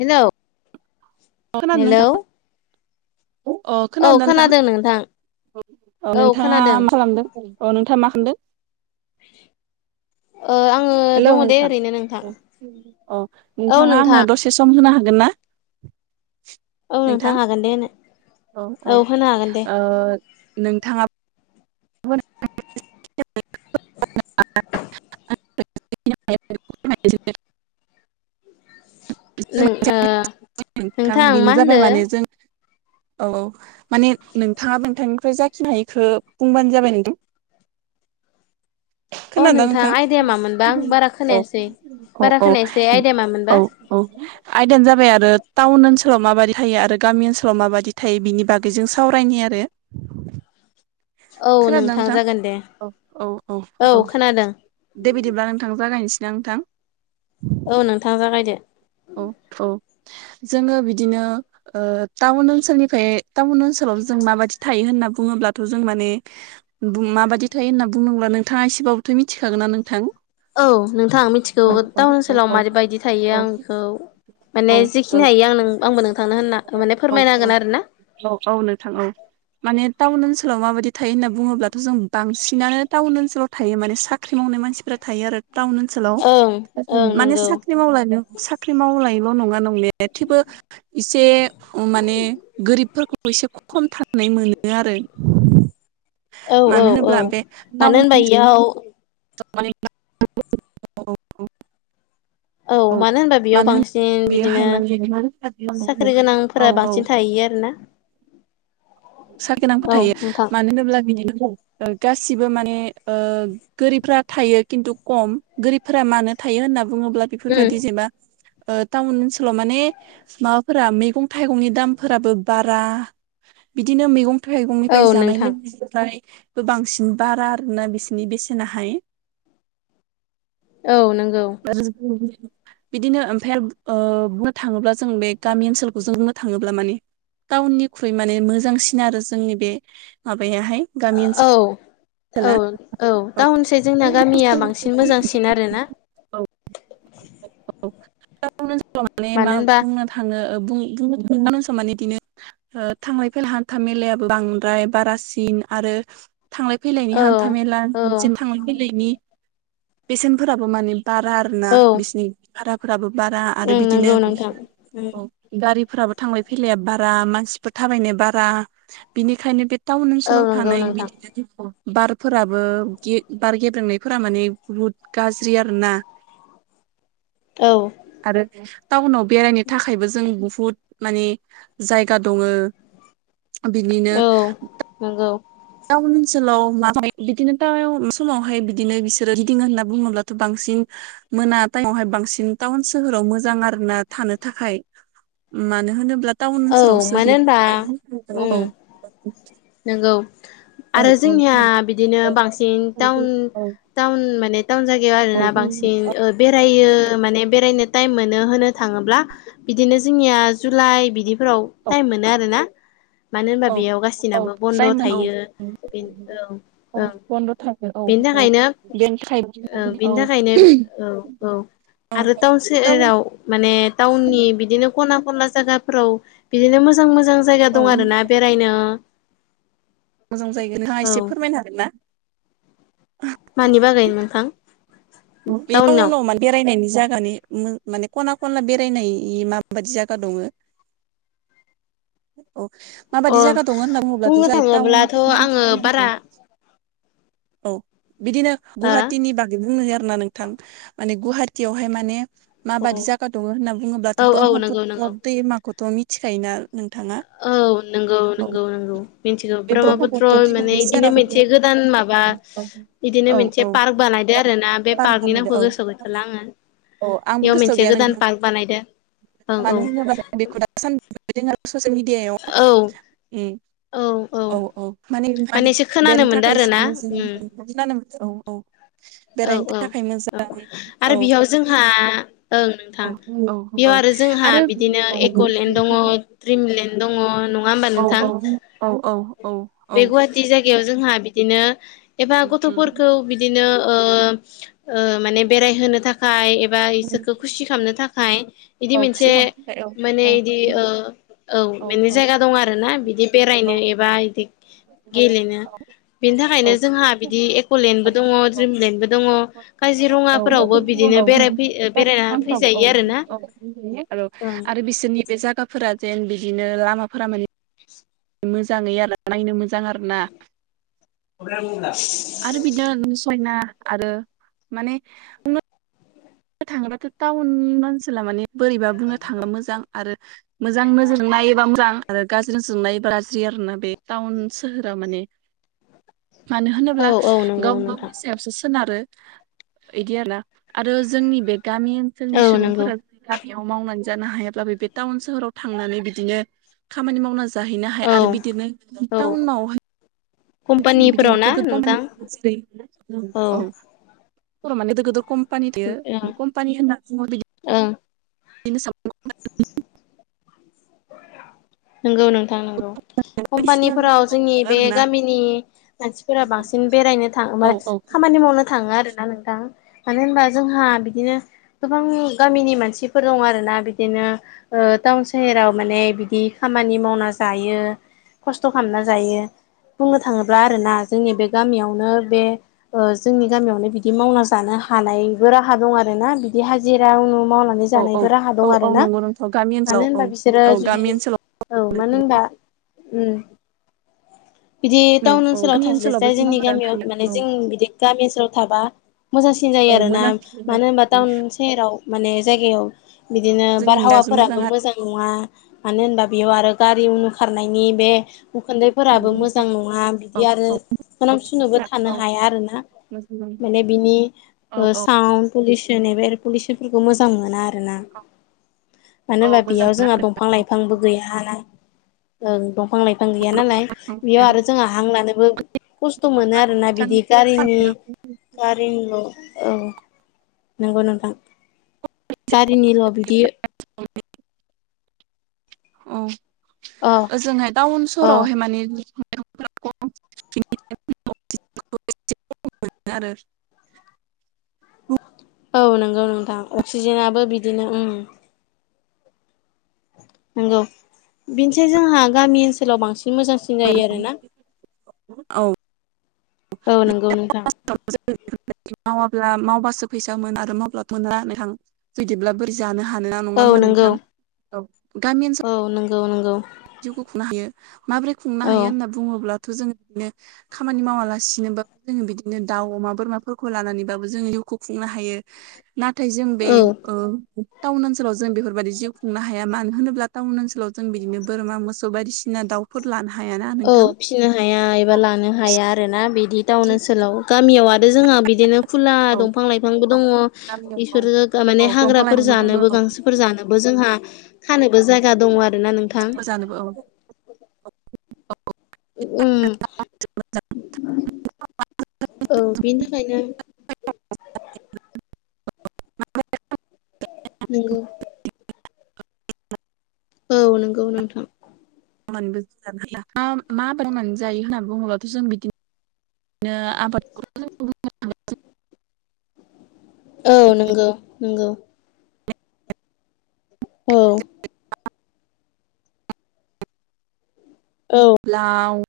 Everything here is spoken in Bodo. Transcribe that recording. हेल' खोनादों नोंथां हेल' अ औ खोनादोंना खोनादों नोंथां अ औ नोंथाङा खोनादों मा खालामदों अ नोंथाङा मा खालामदों? [inaudible] आङो हेलौ दङ' दे नोंथां ओरैनो नोंथां। औ औ औ नोंथाङा आंनो नोंथां। दसे सम होनो हागोन ना औ नोंथां हागोन दे औ औ होनो हागोन दे ओ नोंथाङा [unintelligible] [unintelligible] नों ओ [unintelligible] थां नोंथां मा बेनो जाबाय होनदो माने जों औ औ माने नोंथाङा नोंथांनिफ्राय जाखिनो हायो बिखो बुंबानो जाबाय नोंथां अ खोनादोना नोंथां आयदाया मामोनबा आं बारा औ खोनायासै औ बारा औ खोनायासै आयदाया मामोनबा औ औ आयदानो जाबाय आरो टाउन ओनसोलाव माबादि थायो आरो गामि ओनसोलाव माबायदि थायो बिनि बागै जों सावरायनि आरो [inaudible] औ खोनादोना नोंथां जागोन दे औ औ औ औ दे बिदिब्ला नोंथां जागायसै नां नोंथां औ नोंथाङा जागायदो औ औ जोङो बिदिनो टाउन ओनसोलनिफ्राय टाउन ओनसोलाव जों माबायदि थायो होनना बुङोब्लाथ' जों माने माबायदि थायो होनना बुंदोंब्ला नोंथाङा एसेबाबोथ' मिथिखागोन ना नोंथां औ नोंथां मिथिगौ औ औ टाउन ओनसोलाव औ औ माबै बायदि थायो औ आं बेखौ माने जेखिनि हायो आं आंबो नों थांनो होनना माने औ फोरमायना हागोन आरो ना औ औ नोंथां औ माने टाउन ओनसोलाव माबायदि थायो होनना बुङोब्लाथ' जों बांसिनानो टाउन ओनसोलाव थायो माने साख्रि मावनाय मानसिफोरा थायो आरो टाउन ओनसोलाव ओं ओं माने नंगौ साख्रि मावलाय साख्रि मावलायल' नङा न माने थेवबो एसे माने गोरिबफोरखौ एसे खम थानाय मोनो आरो मानो होनोब्ला बे टाउन ओनसो याव [unintelligible] औ मानो होनबा बेयाव होन बांसिन बिदिनो बेयोहाय माने साख्रि औ गोनांफोरा औ बांसिन थाहैयो आरोोना स गोनांफोर थायो नोंथां मानो होनोब्ला बिनिनाव गासिबो माने गोरिबफ्रा थायो खिन्थु खम गोरिबफोरा मानो थायो होनना बुङोब्ला बेफोरबायदि उम जेनबा टाउन ओनसोलाव माने माबाफोरा मैगं थाइगंनि दामफोराबो बारा बिदिनो मैगं थाइगंनिफ्राय औ जानाय नोंथां लोंनायनि ज बांसिन बारा आरोना बिसिनि बेसेनाहाय औ नंगौ आरो बिदिनो ओमफ्रायाय बुंनो थाङोब्ला जों बे गामि ओनसोलखौ जों बुंनो थाङोब्ला माने टाउननिख्रुइ माने मोजांसिन आरो जोंनि बे माबायाहाय गामि औ ओनसोल औ औ टाउनस जोंना गामिया बांसिन मोजांसिन आरोना औ माने मानो मा होनबा बुंनो थाङो बुं नस माने बिदिनो थांलाय फैलाय हान्था मेलाया बांद्राय बारासिन आरो थांलाय फैलायनि औ हान्था मेला औ जनो थांलाय फैलायनि बेसेनफोराबो माने बारा आरोना बिसनि भाराफोराबो बारा आरो ओं बिदिनो नंगौ नोंथां उम गारिफोराबो थांलाय फैलाया बारा मानसिफोर थाबायनाय बारा बिनिखायनो बे टाउन औ ओनसोलाव नंगौ थानाय नोंथां बिदिनो जेखौ बारफोराबो बार गेब्रेंनायफोरा माने बुहुद गाज्रि आरोोना औ आरो टाउनाव बेरायनो थाखायबो जों बुहुद मानि जायगा दङो बिनिनो नोंगौ टाउन ओनसोलाव माबादि बिदिनो टाउन समावहाय बिदिनो बिसोरो गिदिङो होनना बुङोब्लाथ' बांसिन मोना टाइमावहाय बांसिन टाउन सोहोराव मोजां आरो ना थानो थाखाय मानो होनोब्ला टाउन औ ओनसोलावसो मानो होनबा बेफोरबादि औ नोंगौ औ आरो औ जोंनिआ बिदिनो बांसिन टाउन औ टाउन माने टाउन जायगायाव आरो औ आरोना बांसिन ओ बेरायो माने बेरायनो टाइम मोनो होनो थाङोब्ला बिदिनो जोंनिआ जुलाइ बिदि फोराव टाइम मोनो आरोना मानो होनबा औ बेयाव गासि बन्द' जायमोन औ थायो औ औ बन्द' थागोन औ बेनि औ थाखायनो बेनि थाखाय ओ बिनि औ थाखायनो औ औ औ आरो टाउन सोहोराव औ माने ताउननि बिदिनो खना खना जायगाफोराव बिदिनो मोजां मोजां जायगा औ दं आरोना बेरायनो मोजां जाहैगोन नोंथांआ औ एसे फोरमायनो हागोन ना मानि बागै नोंथां बेनि टाउनाव उनाव माने बेरायनायनि जायगानि मा माने खना खना बेरायनायनि माबा बायदि जायगा दङो [inaudible] औ अ माबादि जागा दङो होनना बुङोब्लाथ' बुंनो जाय टाउन थाङोब्लाथ' आङो बारा औ बिदिनो हा गुवाहाटिनि बागै बुंनो हो होमबा नोंथां माने गुवाहाटिआवहाय माने माबादि औ जागा दङो होनना बुङोब्लाथ' औ नंगौ नंगौ ब्रह्मपुत्र दैमाखौथ' मिथिखायोना नोंथांआ औ नोंगौ नोंगौ नोंगौ मिथिगौ बे ब्रह्मपुत्र माने दैमानि बिदिनो सेराव मोनसे गोदान माबा बिदिनो औ मोनसे औ पार्क बानायदो आरो ना बे पार्क पार्कनि बानायदो नामखौ औ गोसोआव गैथ'ला आङो औ आंबो बेयाव गोसोआव मोनसे गैया गोदान नोंथां पार्क बानायदों ओ मानो औ होनोबा बेखौ दा सानदै नुदों आरो ससियेल औ मिडिआयाव औ औ माने माने एसे खोनानो बेनि मोनदों थाखाय आरो जों ना उम [unintelligible] नोंगौ ना औ औ औ बेरायनो था औ आरो बेहाव जोंहा ओं नोंथां औ औ बेयाव औ आरो जोंहा बिदिनो आरो एक'लेण्ड दङ द्रिमलेण्ड दङ नङा नङा होमबा औ नोंथां औ औ औ औ औ बे गुवाहाटि जायगा जायगायाव जोंहा बिदिनो एबा उम, गथ'फोरखौ बिदिनो ओ ओ माने बेरायहोनो थाखाय एबा इसोखौ उम, खुसि खालामनो थाखाय इदि औ खुसि मोनसे खालामनो थाखाय औ माने औ इदि ओ औ माने जायगा दं आरो ना बिदि बेरायनो एबा इदि औ गेलेनो औ बेनि औ थाखायनो जोंहा बिदि एक'लेेण्डबो दङ द्रिमलेण्डबो दङ काजिरङाफोरावबो बिदिनो बेराय गासिबो बेरायना खामानिफ्राव औ फैजायो आरो ना औ आरो बिसोरनि बे जायगाफोरा जेन बिदिनो लामाफोरा माने मोजाङै आरो नायनो मोजां आरो ना [unintelligible] आरो बिदिनो समायना आरो माने बुंनो थाङोबाथ' टाउन ओनसोला मानि बोरैबा बुंनो थाङोबा मोजां आरो मोजां नोजोरजों नायोबा मोजां आरो गाज्रि जों गाज्रि आरो ना बे टाउन सोहोरा माने मानो औ होनोब्ला औ नंगौ गाव नोंथां गावनि सायावसो सोनारो इदि आरो ना आरो जोंनि बे गामि ओनसोलनि औ नंगौ सुबुंफोरा गामियाव मावनानै जानो हायाब्लाबो बे टाउन सोहोराव थांनानै बिदिनो खामानि मावनानै जाहैनो हायो औ आरो बिदिनो औ टाउनावहाय बिदिनो कम्पानिफोराव ना नोंथां ज औ बर' माने गोदोर गोदोर कम्पानि दो कम्पानि होनना बुङो बिदि ओं बिदिनो स नंगौ नोंथां नंगौ बायदिसिना कम्पानिफोराव जोंनि बे आरोना गामिनि औ मानसिफोरा बांसिन बेरायनो थाङ मा खामानि मावनो थाङो आरोना नोंथां मानो होनबा जोंहा बिदिनो गोबां गामिनि मानसिफोर दं आरोना बिदिनो टाउन सहेराव माने बिदि खामानि मावना जायो खस्थ' खालामना जायो बुंनो थाङोब्ला आरोना जोंनि बे गामियावनो बे जोंनि गामियावनो बिदि मावना जानो हानायबो राहा दं आरो ना बिदि हाजिराु मावना बेनि औ औ जानायनि राहाबो औ दं औ आरो ना नंगौ नोंथां गामि ओनसोलाव औ औ जुदि गामि ओनसोलाव औ मानो होनबा बिदि औ टाउन औ ओनसोलाव गामि ओनसोलावबो थास्लायसाय जों जोंनि मावना जानो गामियाव हायो माने औ जों बिदि गामि ओनसोलाव थाबा मोजांसि एखे औ जायो आरो ना मोजां मानो होनबा टाउन सेराव माने जायगायाव बिदिनो जोंनि मियासो बारहावाफोराबो आरो मोजां नङा मानो होनबा बेयाव आरो गारि उनु खारनायनि बे उखुन्दै फोराबो मोजां नङा औ बिदि औ आरो सानाम मोजां सुनोबो औ थानो हाया आरोना माने बिनि साउन्ड पलिउसन एब पलिउसनफोरखौ मोजां मोना आरोना मानो औ होनबा मोजां बेयाव जोंहा दं बिफां लाइफांबो गैया हाना ओं दंफां लाइफां गैया नालाय बेयाव औ आरो जोंहा हां लानोबो खस्थ' मोनो आरोोना बिदि गारिनि गारिनिल' औ नंगौ नोंथां गारिनिल' बिदि औ अ ओजोंहाय टाउन अ सहरावहाय माने [unintelligible] मोन आरो औ नंगौ नोंथां अक्सिजेनाबो बिदिनो नंगौ बेनिसै जोंहा गामि ओनसोलाव बांसिन मोजांसिन सिं जायो आरो ना औ औ नंगौ नोंथां मावाब्ला मावबासो फैसामोन आरो मावब्लाथ' मोना होननानै थां जुदिब्ला बोरै जानो हानो ना नङा औ होमबा नंगौ नोंथां औ गामि ओनस गावनो गाव जिउखौ खुंनो हायो माबोरै खुंनो हायो होनना बुङोब्लाथ' जोङो बिनो खामानि मावालासिनोबाबो जोङो बिदिनो दाउ अमा बोरमाफोरखौ लानानैबाबो जोङो जिउखौ खुंनो हायो [inaudible] नाथाय जों बे औ टाउन ओनसोलाव जों बेफोरबायाददि जिउ खुंनो हाया मानो होनोब्ला टाउन ओनसोलाव जों बिदिनो बोरमा मोसौ बायदिसिना दाउफोर लानो हायाना औ नोंथां फिनो हाया एबा औ लानो हाया आरोना बिदि टाउन ओनसोलाव गामियाव आरो जोंहा बिदिनो खुला दंफां लाइफांबो औ दङ गामियाव औ बिसोर माने औ दंफां हाग्राफोर लाइफांबो दङ जानोबो औ गांसो फोर जानोबो जोंहा खानोबो जायगा दङ आरोना नों अ जानोबो औ औ बेनि थाखायनो नोंगौ औ नंगौ नोंथां बो जानो हाया मा बार मनानै जायो होनना बुङोब्लाथ' जों बिदिनो बिनो आबादखौ' औ नंगौ नंगौ औ औ। लाव